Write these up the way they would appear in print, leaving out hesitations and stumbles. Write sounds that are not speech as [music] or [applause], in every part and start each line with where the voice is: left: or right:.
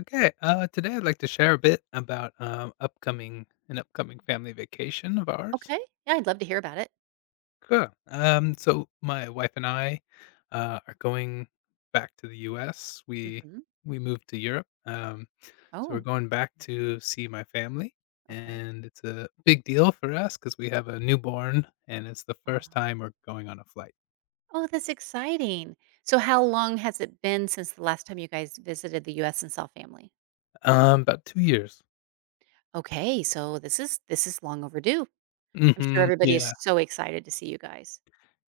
left: Okay, today I'd like to share a bit about upcoming an upcoming family vacation of ours.
right: Okay. Yeah, I'd love to hear about it.
left: Cool. So my wife and I are going back to the U.S. We
right: Mhm.
left: we moved to Europe, so we're
right: Oh,
left: going back to see my family,
right: okay.
left: and it's a big deal for us because we have a newborn, and it's the
right: Uh,
left: first time we're going on a flight.
right: Oh, that's exciting. So how long has it been since the last time you guys visited the US and saw family?
left: About 2 years.
right: Okay, so this is long overdue. I'm sure everybody is
left: Yeah.
right: so excited to see you guys.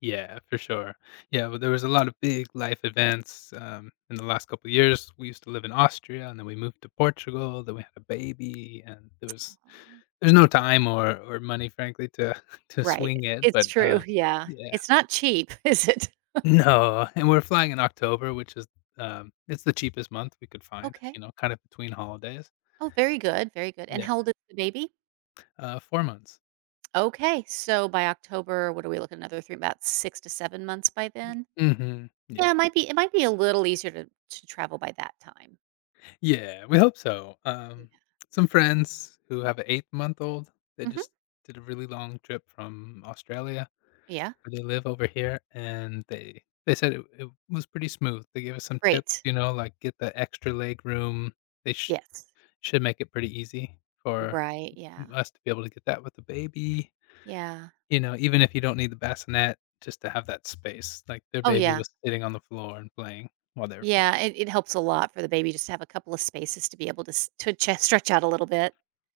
left: Yeah, for sure. Yeah, well, there was a lot of big life events in the last couple of years. We used to live in Austria, and then we moved to Portugal. Then we had a baby, and there was
right: Oh.
left: there's no time or money, frankly, to [laughs] to
right: Right.
left: swing it.
right: It's
left: But
right: true. Yeah.
left: yeah,
right: It's not cheap, [laughs] is it?
left: [laughs] no. And we're flying in October, which is it's the cheapest month we could find.
right: Okay.
left: You know, kind of between holidays.
right: Oh, very good. Very good. And
left: Yeah,
right: how old is the baby?
left: 4 months.
right: Okay. So by October, what are we looking, another 3, about 6 to 7 months by then?
left: Yeah.
right: Yeah, it might be a little easier to travel by that time.
left: Yeah, we hope so.
right: Yeah.
left: Some friends who have an eight-month-old, they
right: Mhm.
left: just did a really long trip from Australia,
right: Yeah.
left: where they live over here, and they said it was pretty smooth. They gave us some tips,
right: Great.
left: you know, like get the extra leg room. They sh
right: Yes.
left: Should make it pretty easy for
right: Right, yeah.
left: us to be able to get that with the baby.
right: Yeah.
left: You know, even if you don't need the bassinet, just to have that space. Like, their
right: Oh,
left: baby
right: yeah.
left: was sitting on the floor and playing while they were flying.
right: Yeah, it helps a lot for the baby just to have a couple of spaces to be able to s to cha stretch out a little bit.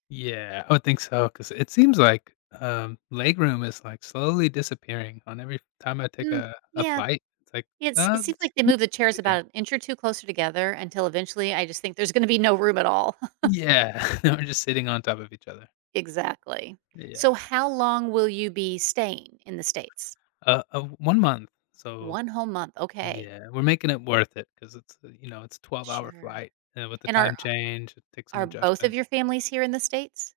left: Yeah, I would think so because it seems like, legroom is, like, slowly disappearing on every time I take
right: Mm,
left: a
right: yeah.
left: flight. It's like,
right: It seems
left: It's
right: like they move the chairs
left: bigger."
right: about an inch or 2 closer together until eventually I just think there's gonna be no room at all. [laughs]
left: Yeah, [laughs] they are just sitting on top of each other.
right: Exactly. So
left: Yeah.
right: how long will you be staying in the States?
left: 1 month, so
right: 1 whole month, okay.
left: yeah, we're making it worth it because it's, you know, it's a 12-hour
right: Sure.
left: flight, and with the
right: And are
left: time change, it takes some
right: Are both of
left: adjustment.
right: your families here in the States?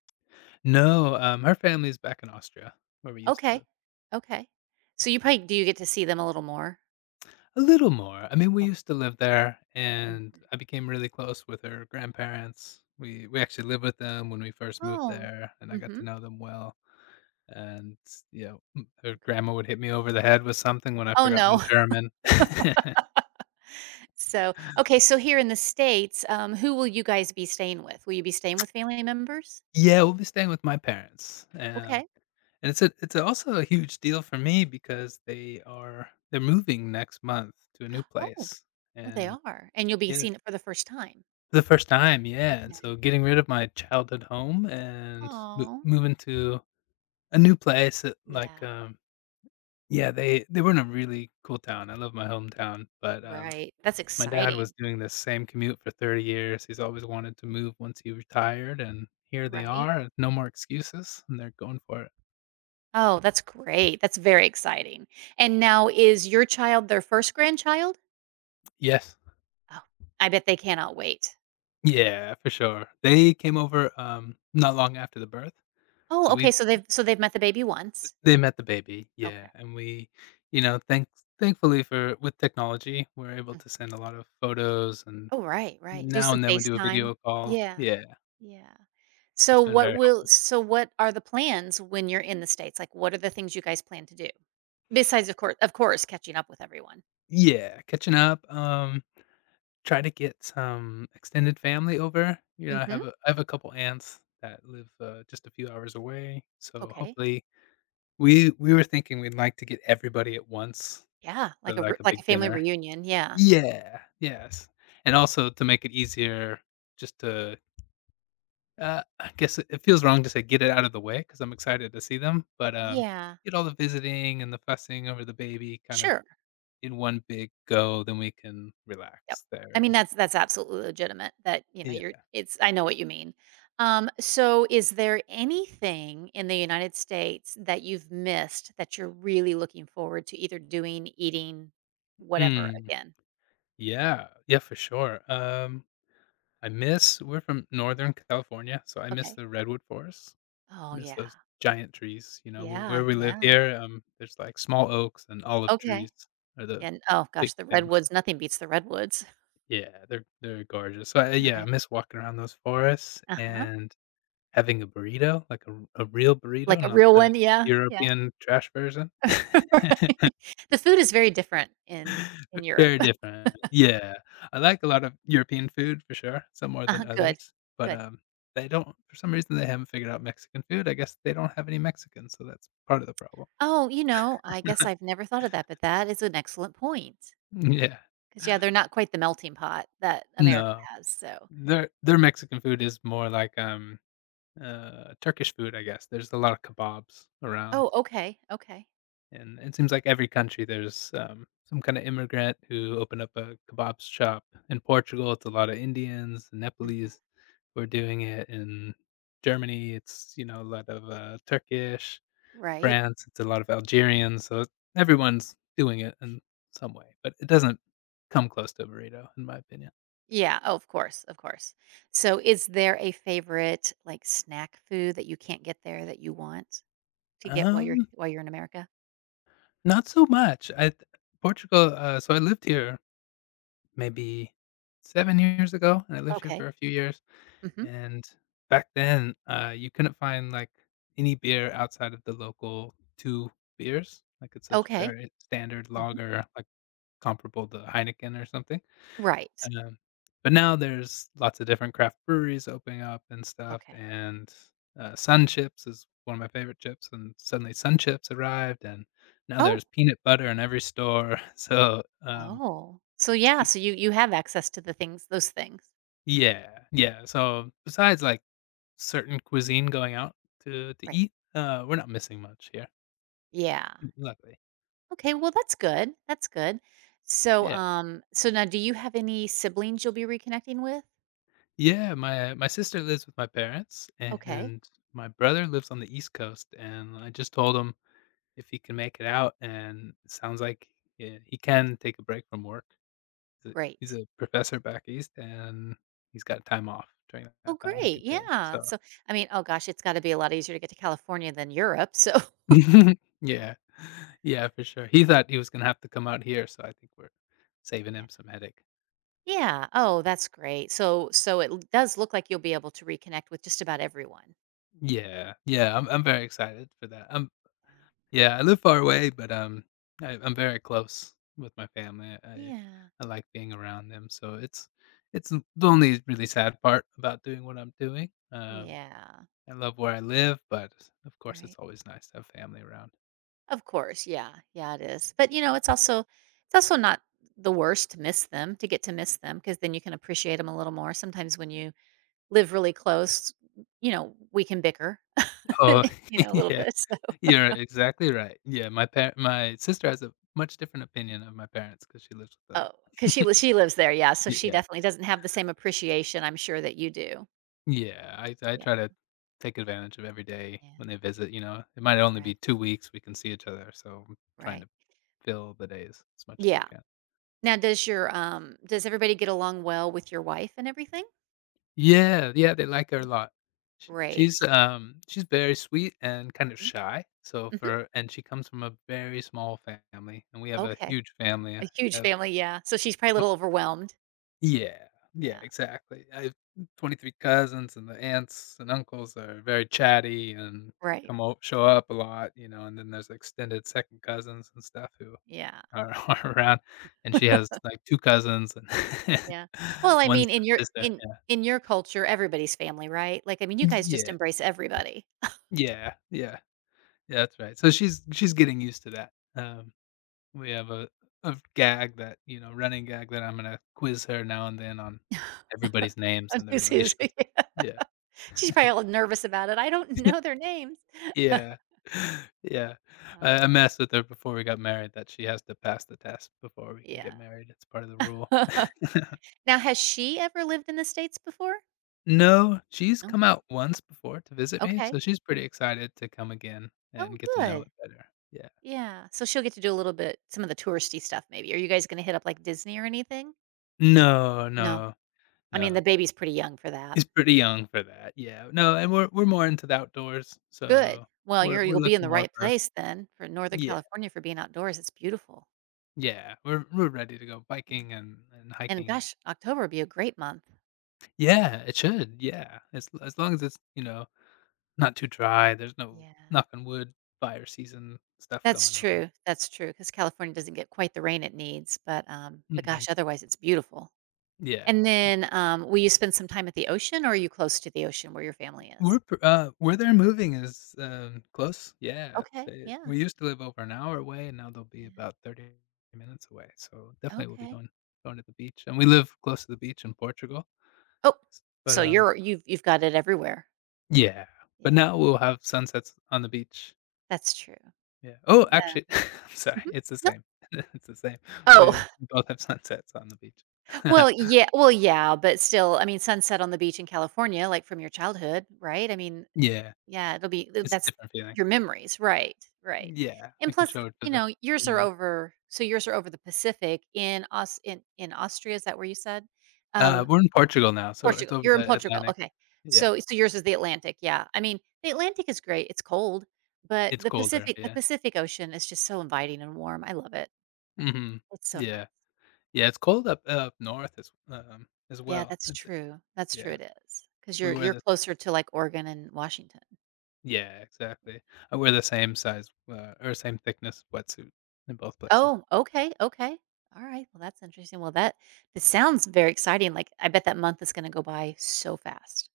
left: No, her family's back in Austria, where we used to
right: Okay,
left: live.
right: okay. So you probably do you get to see them a little more?
left: A little more. I mean, we
right: Oh,
left: used to live there, and
right: mhm.
left: I became really close with her grandparents. We actually lived with them when we first moved
right: Oh,
left: there, and I got to
right: mhm.
left: know them well. And you know, her
right: Okay.
left: grandma would hit me over the head with something when I
right: Oh,
left: forgot my
right: no. [laughs]
left: German. [laughs]
right: So, okay, so here in the States, who will you guys be staying with? Will you be staying with family members?
left: Yeah, we'll be staying with my parents,
right: Okay.
left: and it's also a huge deal for me because they're moving next month to a new
right: [gasps] Oh,
left: place,
right: well, they
left: and
right: are, and you'll be
left: yeah,
right: seeing it for the first time.
left: the first time, yeah, and
right: Okay.
left: so getting rid of my childhood home and mo
right: Oh.
left: moving to a new place,
right: Yeah.
left: yeah, they were in a really cool town, I love my hometown, but,
right: Right. That's
left: my dad was
right: exciting,
left: doing the same commute for 30 years. He's always wanted to move once he retired, and here they
right: right?
left: are, no more excuses, and they're going for it.
right: Oh, that's great. That's very exciting. And now is your child their first grandchild?
left: Yes.
right: Oh, I bet they cannot wait.
left: Yeah, for sure. They came over, not long after the birth,
right: Oh,
left: so
right: okay,
left: we
right: so they've met the baby once?
left: they met the baby,
right: Okay.
left: yeah, and we you know, thanks thankfully for with technology, we're able
right: Mm.
left: to send a lot of photos, and
right: Oh, right, right. Do
left: now
right: some
left: and then we do a
right: FaceTime.
left: video call.
right: Yeah.
left: Yeah,
right: Yeah.
left: it's
right: So
left: been
right: what
left: very
right: will
left: helpful.
right: so what are the plans when you're in the States? Like, what are the things you guys plan to do? Besides, of course, catching up with everyone.
left: Yeah, catching up, try to get some extended family over. You know,
right: Mhm.
left: I have a couple aunts that live, just a few hours away, so
right: Okay.
left: hopefully we were thinking we'd like to get everybody at once
right: Yeah,
left: for,
right: like a re
left: like, a
right: like a
left: big
right: family
left: dinner.
right: reunion, yeah.
left: Yeah, yes, and also to make it easier just to I guess it it feels wrong to say get it out of the way because 'cause I'm excited to see them, but,
right: Yeah.
left: get all the visiting and the fussing over the baby kind of
right: Sure.
left: in one big go, then we can
right: Yep.
left: relax there
right: I mean,
left: and
right: that's absolutely legitimate that, you know, you're
left: yeah.
right: it's I know what you mean. So is there anything in the United States that you've missed that you're really looking forward to either doing, eating, whatever
left: Mm,
right: again?
left: yeah. Yeah, for sure. I miss We're from Northern California, so I miss
right: Okay.
left: the redwood forests.
right: Oh,
left: Miss
right: yeah.
left: those giant trees. You know,
right: Yeah,
left: where we live
right: yeah.
left: here, there's, like, small oaks and olive
right: Okay.
left: trees are the
right: And oh
left: big
right: gosh, the
left: things.
right: redwoods, nothing beats the redwoods.
left: Yeah, they're gorgeous. So, I yeah, I
right: Right.
left: miss walking around those forests
right: Uh-huh.
left: and having a burrito, like a real
right: Like
left: burrito,
right: a
left: not
right: real
left: the
right: one, yeah, yeah.
left: European trash version.
right: [laughs] Right.
left: [laughs]
right: The food is very different in Europe.
left: Very
right: [laughs]
left: different. Yeah. I like a lot of European food for sure, some more
right: Uh-huh,
left: than
right: good.
left: others, but,
right: Good.
left: they don't for some reason, they haven't figured out Mexican food. I guess they don't have any Mexicans, so that's part of the problem.
right: Oh, I guess I've never thought of that, but that is an excellent point.
left: [laughs] Yeah.
right: Because yeah, they're not quite the melting pot that America
left: No.
right: has. So,
left: Their Mexican food is more like, Turkish food, I guess. There's a lot of kebabs around,
right: oh, okay, okay,
left: and it seems like every country there's some kind of immigrant who opened up a kebab shop. In Portugal, it's a lot of Indians,
right: hmm,
left: Nepalese who are doing it. In Germany, it's you know a lot of Turkish.
right: right,
left: France, it's a lot of Algerians. So everyone's doing it in some way, but it doesn't come close to a burrito, in my opinion.
right: yeah. Oh, of course, of course. So, is there a favorite like snack food that you can't get there that you want to get while you're
left: Um,
right: while you're in America?
left: not so much. I Portugal. So I lived here maybe 7 years ago, and I lived here
right: Okay,
left: for a few years,
right: hmm,
left: and back then, you couldn't find, like, any beer outside of the local 2 beers, like, it's such
right: okay,
left: very standard
right: hmm,
left: lager, like, comparable to Heineken or something,
right: right,
left: um but now there's lots of different craft breweries opening up and stuff,
right: okay.
left: and, Sun Chips is one of my favorite chips, and suddenly Sun Chips arrived, and now
right: Oh,
left: there's peanut butter in every store, [laughs] so,
right: oh. So yeah,
left: it's
right: so you have access to the things, those things,
left: yeah, yeah. So besides like certain cuisine going out to
right: right?
left: eat, we're not missing much here,
right: Yeah.
left: luckily.
right: Okay, well, that's good, that's good. So,
left: Yeah,
right: so now do you have any siblings you'll be reconnecting with?
left: yeah. My sister lives with my parents,
right: Okay,
left: and my brother lives on the East Coast. And I just told him if he can make it out, and it sounds like yeah, he can take a break from work. He's a, he's
right: great.
left: a professor back east, and he's got time off during
right: Oh,
left: that time he
right: great,
left: could take.
right: yeah.
left: So
right: So, I mean, oh gosh, it's gotta be a lot easier to get to California than Europe, so
left: [laughs] yeah. Yeah, for sure. He thought he was gonna have to come out here, so I think we're saving
right: [laughs] yeah.
left: him some headache.
right: Yeah, oh, that's great. So it l does look like you'll be able to reconnect with just about everyone.
left: Yeah, yeah, I'm very excited for that.
right: Yeah.
left: Yeah, I live far away, but, I'm very close with my family.
right: Yeah,
left: I like being around them, so it's the only really sad part about doing what I'm doing.
right: yeah,
left: I love where I live, but, of course, it's
right: right.
left: always nice to have family around.
right: Of course, yeah. Yeah, it is. But, it's also not the worst to miss them, to get to miss them, because then you can appreciate them a little more. Sometimes when you live really close, we can bicker, [laughs]
left: Oh,
right: and, you
left: [laughs]
right: know, a little
left: yeah.
right: bit, so
left: You're exactly right. Yeah, my sister has a much different opinion of my parents because she lives with them.
right: oh, because she
left: [laughs]
right: li she lives there, yeah, so she
left: Yeah.
right: definitely doesn't have the same appreciation, I'm sure, that you do.
left: Yeah, I try
right: Yeah,
left: to take advantage of every day
right: yeah,
left: when they visit, you know? It might only
right: right,
left: be 2 weeks we can see each other, so I'm trying
right: right.
left: to fill the days as much as I
right: Yeah.
left: can.
right: Now does everybody get along well with your wife and everything?
left: Yeah, yeah, they like her a lot. Sh She's,
right: Great.
left: she's very sweet and kind of
right: Mhm,
left: shy, so
right: mhm,
left: for and she comes from a very small family, and we have a
right: okay.
left: huge family, I
right: A huge
left: have
right: family, yeah, so she's probably a little overwhelmed.
left: yeah, yeah,
right: Yeah.
left: exactly. I have 23 cousins, and the aunts and uncles are very chatty and
right: Right.
left: come o show up a lot, you know, and then there's extended second cousins and stuff who
right: Yeah.
left: are [laughs] are around, and she has,
right: [laughs]
left: like, 2 cousins and
right: Yeah.
left: [laughs]
right: Well, I
left: 1
right: mean,
left: sister.
right: in your culture, everybody's family, right? Like, I mean, you guys just
left: Yeah,
right: embrace everybody.
left: yeah, yeah, yeah, that's right. So she's getting used to that. We have a gag that, you know, running gag that I'm gonna quiz her now and then on
right: [laughs]
left: everybody's names
right: And
left: and their
right: this is-
left: relations.
right: [laughs]
left: Yeah.
right: She's probably all nervous about it. I don't know
left: [laughs]
right: their names.
left: Yeah.
right: [laughs]
left: [laughs] Yeah. I
right: Oh,
left: messed with her before we got married that she has to pass the test before we can
right: yeah.
left: get married. It's part of the rule.
right: [laughs]
left: [laughs]
right: Now, has she ever lived in the States before?
left: No, she's come
right: Okay.
left: out once before to visit me,
right: Okay.
left: so she's pretty excited to come again
right: Oh,
left: and get to know
right: good.
left: it better. Yeah.
right: Yeah. So she'll get to do a little bit, some of the touristy stuff maybe. Are you guys gonna hit up like Disney or anything?
left: No,
right: No.
left: no,
right: I mean, the
left: no.
right: baby's pretty young for that.
left: He's pretty young for that, yeah. No, and we're more into the outdoors,
right: Good.
left: so
right: Well, you're
left: we're
right: you'll be in
left: looking
right: the
left: more
right: right
left: for
right: place then for Northern
left: yeah,
right: California for being outdoors. It's beautiful.
left: yeah. We're ready to go
right: Yeah,
left: biking and
right: and
left: hiking.
right: gosh, October would be a great month.
left: Yeah, it should, yeah. As long as it's, you know, not too dry, there's no
right: Yeah.
left: knocking wood, fire season stuff going
right: That's
left: on.
right: true, that's true. Because California doesn't get quite the rain it needs, but
left: Mhm.
right: gosh, otherwise it's beautiful.
left: Yeah.
right: And then, will you spend some time at the ocean, or are you close to the ocean where your family is?
left: We're pr Where they're moving is, close. Yeah,
right: Okay,
left: they
right: yeah,
left: we used to live over an hour away, and now they'll be
right: yeah,
left: about 30 minutes away, so definitely we'll be
right: okay.
left: going to the beach, and we live close to the beach in Portugal,
right: Oh,
left: s but,
right: so you've got it everywhere.
left: yeah, but
right: Yeah,
left: now we'll have sunsets on the beach.
right: that's true.
left: Yeah. Oh,
right: That
left: actually, [laughs]
right: is pretty.
left: I'm sorry,
right: Mhm.
left: it's the
right: No.
left: same. [laughs] It's the same.
right: Oh.
left: We both have sunsets on the beach.
right: Well,
left: [laughs]
right: yeah, well, yeah, but still, I mean, sunset on the beach in California, like, from your childhood, right? I mean,
left: Yeah,
right: yeah, it'll be
left: it's a
right: that's
left: different feeling.
right: your memories, right, right.
left: Yeah,
right: And
left: I can
right: plus,
left: show it to
right: you
left: the
right: know,
left: familiar.
right: yours are over the Pacific in Austria, is that where you said? Um,
left: We're in Portugal now, so it's
right: Portugal.
left: over
right: You're in
left: the
right: Portugal,
left: Atlantic.
right: okay.
left: Yeah,
right: So yours is the Atlantic, yeah. I mean, the Atlantic is great, it's cold, but
left: it's
right: the
left: colder,
right: Pacific the
left: yeah.
right: Pacific Ocean is just so inviting and warm, I love it.
left: Mhm.
right: It's so
left: Yeah.
right: nice.
left: Yeah, it's cold up north as
right: Yeah,
left: well.
right: that's
left: It's
right: true. That's true.
left: Yeah,
right: It is, 'cause
left: we
right: you're
left: wear
right: you're
left: the
right: closer to, like, Oregon and Washington.
left: yeah, exactly. I wear the same size, or same thickness wetsuit in both places.
right: Oh, okay, okay. Alright, well, that's interesting. Well, that this sounds very exciting, like, I bet that month is gonna go by so fast.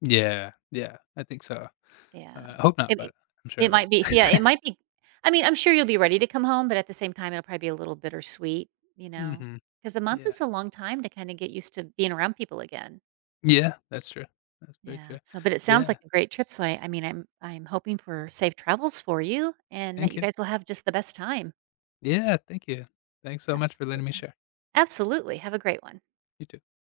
left: Yeah, yeah, I think so.
right: Yeah.
left: I hope not,
right: It it
left: but I'm sure
right: it
left: it will.
right: might be, yeah, it might be. I mean, I'm sure you'll be ready to come home, but at the same time, it'll probably be a little bittersweet, you know,
left: Mhm.
right: because a month
left: Yeah.
right: is a long time to kinda get used to being around people again.
left: Yeah, that's true. That's very
right: Yeah,
left: true.
right: so but it
left: Yeah,
right: sounds like a great trip, so I mean, I'm hoping for safe travels for you and that
left: thank
right: you
left: you.
right: guys will have just the best time.
left: Yeah, thank you. Thanks so much for letting me
right: Absolutely.
left: share.
right: Absolutely, have a great one.
left: You too.